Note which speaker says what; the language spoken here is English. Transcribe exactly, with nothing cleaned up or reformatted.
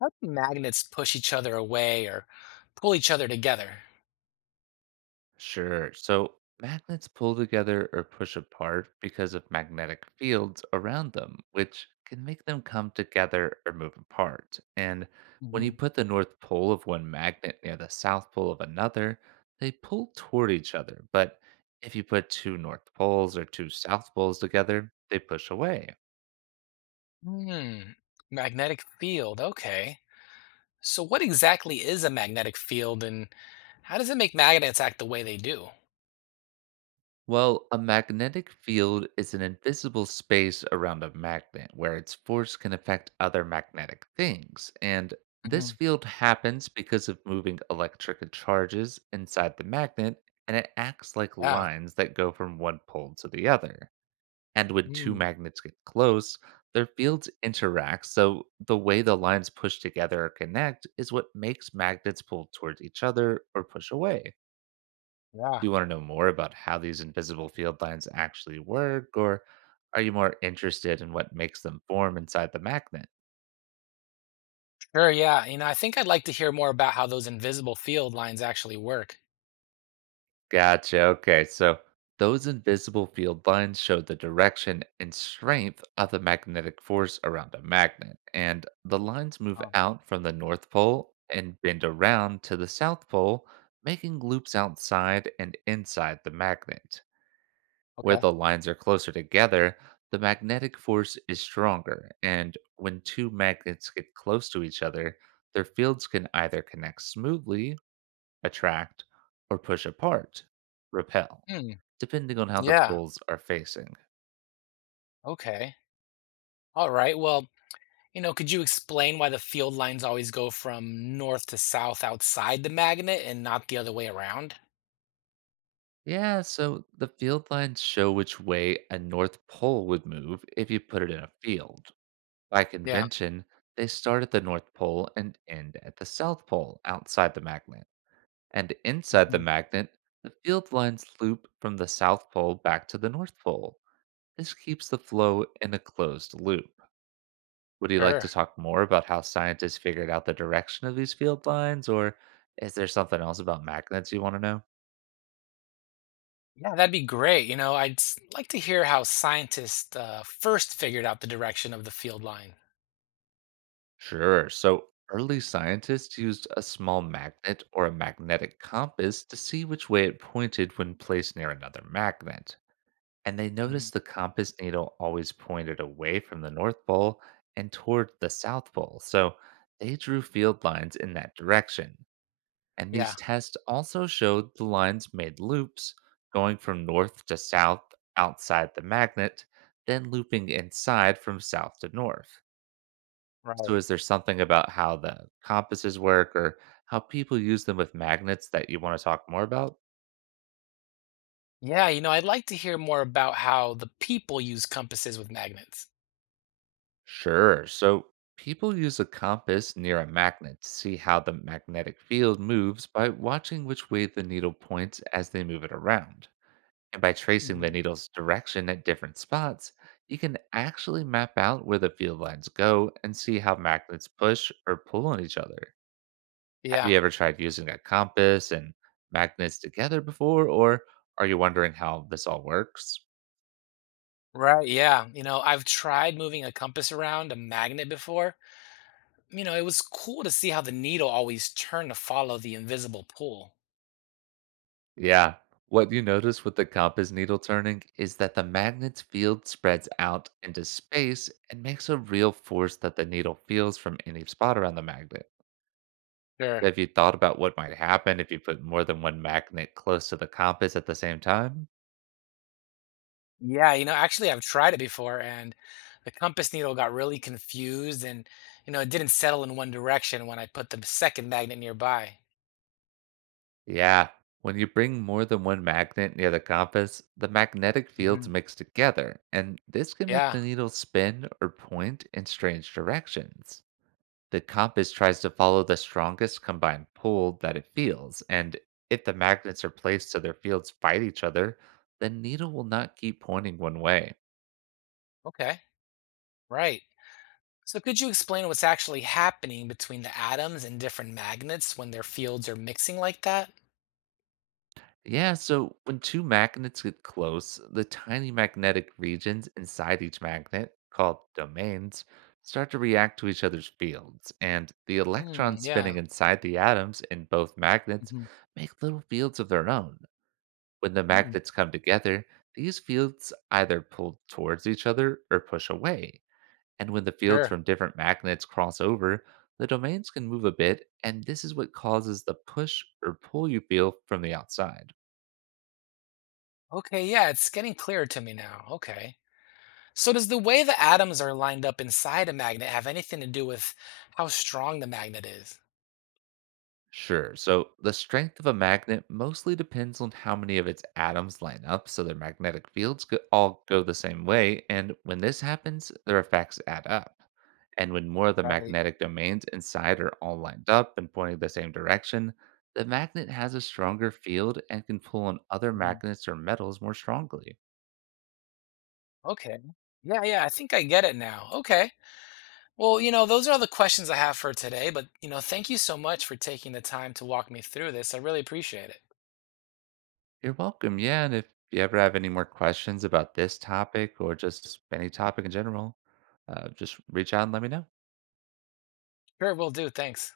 Speaker 1: How do magnets push each other away or pull each other together?
Speaker 2: Sure. So magnets pull together or push apart because of magnetic fields around them, which can make them come together or move apart. And when you
Speaker 1: Hmm.
Speaker 2: put the north pole of one magnet near the south pole of another, they pull toward each other. But if you put two north poles or two south poles together, they push away.
Speaker 1: Hmm, magnetic field. Okay. So, what exactly is a magnetic field and how does it make magnets act the way they do?
Speaker 2: Well, a magnetic field is an invisible space around a magnet where its force can affect other magnetic things. And this
Speaker 1: Hmm.
Speaker 2: field happens because of moving electric charges inside the magnet, and it acts like
Speaker 1: Yeah.
Speaker 2: lines that go from one pole to the other. And when two
Speaker 1: Mm,
Speaker 2: magnets get close, their fields interact, so the way the lines push together or connect is what makes magnets pull towards each other or push away.
Speaker 1: yeah.
Speaker 2: Do you want to know more about how these invisible field lines actually work, or are you more interested in what makes them form inside the magnet?
Speaker 1: Sure. Yeah. You know, I think I'd like to hear more about how those invisible field lines actually work.
Speaker 2: Gotcha. Okay. So those invisible field lines show the direction and strength of the magnetic force around a magnet. And the lines move
Speaker 1: Oh,
Speaker 2: out from the North Pole and bend around to the South Pole, making loops outside and inside the magnet. Where
Speaker 1: okay.
Speaker 2: the lines are closer together, the magnetic force is stronger, and when two magnets get close to each other, their fields can either connect smoothly, attract, or push apart, repel,
Speaker 1: Hmm.
Speaker 2: depending on how the
Speaker 1: Yeah.
Speaker 2: poles are facing.
Speaker 1: Okay. All right. Well, you know, could you explain why the field lines always go from north to south outside the magnet and not the other way around?
Speaker 2: Yeah, so the field lines show which way a north pole would move if you put it in a field. By
Speaker 1: Yeah.
Speaker 2: convention, they start at the north pole and end at the south pole outside the magnet. And inside the
Speaker 1: Mhm.
Speaker 2: magnet, the field lines loop from the South Pole back to the North Pole. This keeps the flow in a closed loop. Would you like to
Speaker 1: Sure.
Speaker 2: talk more about how scientists figured out the direction of these field lines, or is there something else about magnets you want to know?
Speaker 1: Yeah, that'd be great. You know, I'd s- like to hear how scientists uh, first figured out the direction of the field line.
Speaker 2: Sure. So, early scientists used a small magnet or a magnetic compass to see which way it pointed when placed near another magnet. And they
Speaker 1: Mhm.
Speaker 2: noticed the compass needle always pointed away from the North Pole and toward the South Pole, so they drew field lines in that direction. And these
Speaker 1: Yeah,
Speaker 2: tests also showed the lines made loops, going from north to south outside the magnet, then looping inside from south to north. So,
Speaker 1: right.
Speaker 2: is there something about how the compasses work or how people use them with magnets that you want to talk more about?
Speaker 1: Yeah, you know, I'd like to hear more about how the people use compasses with magnets.
Speaker 2: Sure. So people use a compass near a magnet to see how the magnetic field moves by watching which way the needle points as they move it around. And by tracing the
Speaker 1: Mhm.
Speaker 2: needle's direction at different spots, you can actually map out where the field lines go and see how magnets push or pull on each other. Have
Speaker 1: Yeah,
Speaker 2: you ever tried using a compass and magnets together before, or are you wondering how this all works?
Speaker 1: right. Yeah. You know, I've tried moving a compass around a magnet before. You know, it was cool to see how the needle always turned to follow the invisible pull.
Speaker 2: Yeah. What you notice with the compass needle turning is that the magnet's field spreads out into space and makes a real force that the needle feels from any spot around the magnet.
Speaker 1: Sure.
Speaker 2: Have you thought about what might happen if you put more than one magnet close to the compass at the same time?
Speaker 1: Yeah, you know, actually, I've tried it before, and the compass needle got really confused, and you know, it didn't settle in one direction when I put the second magnet nearby.
Speaker 2: Yeah. When you bring more than one magnet near the compass, the magnetic
Speaker 1: Hmm.
Speaker 2: fields mix together, and this can make
Speaker 1: Yeah.
Speaker 2: the needle spin or point in strange directions. The compass tries to follow the strongest combined pull that it feels, and if the magnets are placed so their fields fight each other, the needle will not keep pointing one way.
Speaker 1: Okay. Right. So, could you explain what's actually happening between the atoms and different magnets when their fields are mixing like that?
Speaker 2: Yeah, so when two magnets get close, the tiny magnetic regions inside each magnet, called domains, start to react to each other's fields, and the
Speaker 1: Hmm.
Speaker 2: electrons
Speaker 1: Yeah.
Speaker 2: spinning inside the atoms in both magnets
Speaker 1: Hmm.
Speaker 2: make little fields of their own. When the
Speaker 1: Hmm.
Speaker 2: magnets come together, these fields either pull towards each other or push away. And when the fields
Speaker 1: Sure.
Speaker 2: from different magnets cross over, the domains can move a bit, and this is what causes the push or pull you feel from the outside.
Speaker 1: Okay, yeah, it's getting clearer to me now. Okay. So does the way the atoms are lined up inside a magnet have anything to do with how strong the magnet is?
Speaker 2: Sure. So the strength of a magnet mostly depends on how many of its atoms line up so their magnetic fields go- all go the same way. And when this happens, their effects add up. And when more of the
Speaker 1: Right.
Speaker 2: magnetic domains inside are all lined up and pointing the same direction, the magnet has a stronger field and can pull on other magnets or metals more strongly.
Speaker 1: Okay. Yeah, yeah, I think I get it now. Okay. Well, you know, those are all the questions I have for today, but, you know, thank you so much for taking the time to walk me through this. I really appreciate it.
Speaker 2: You're welcome. Yeah. And if you ever have any more questions about this topic or just any topic in general, uh, just reach out and let me know.
Speaker 1: Sure, will do. Thanks.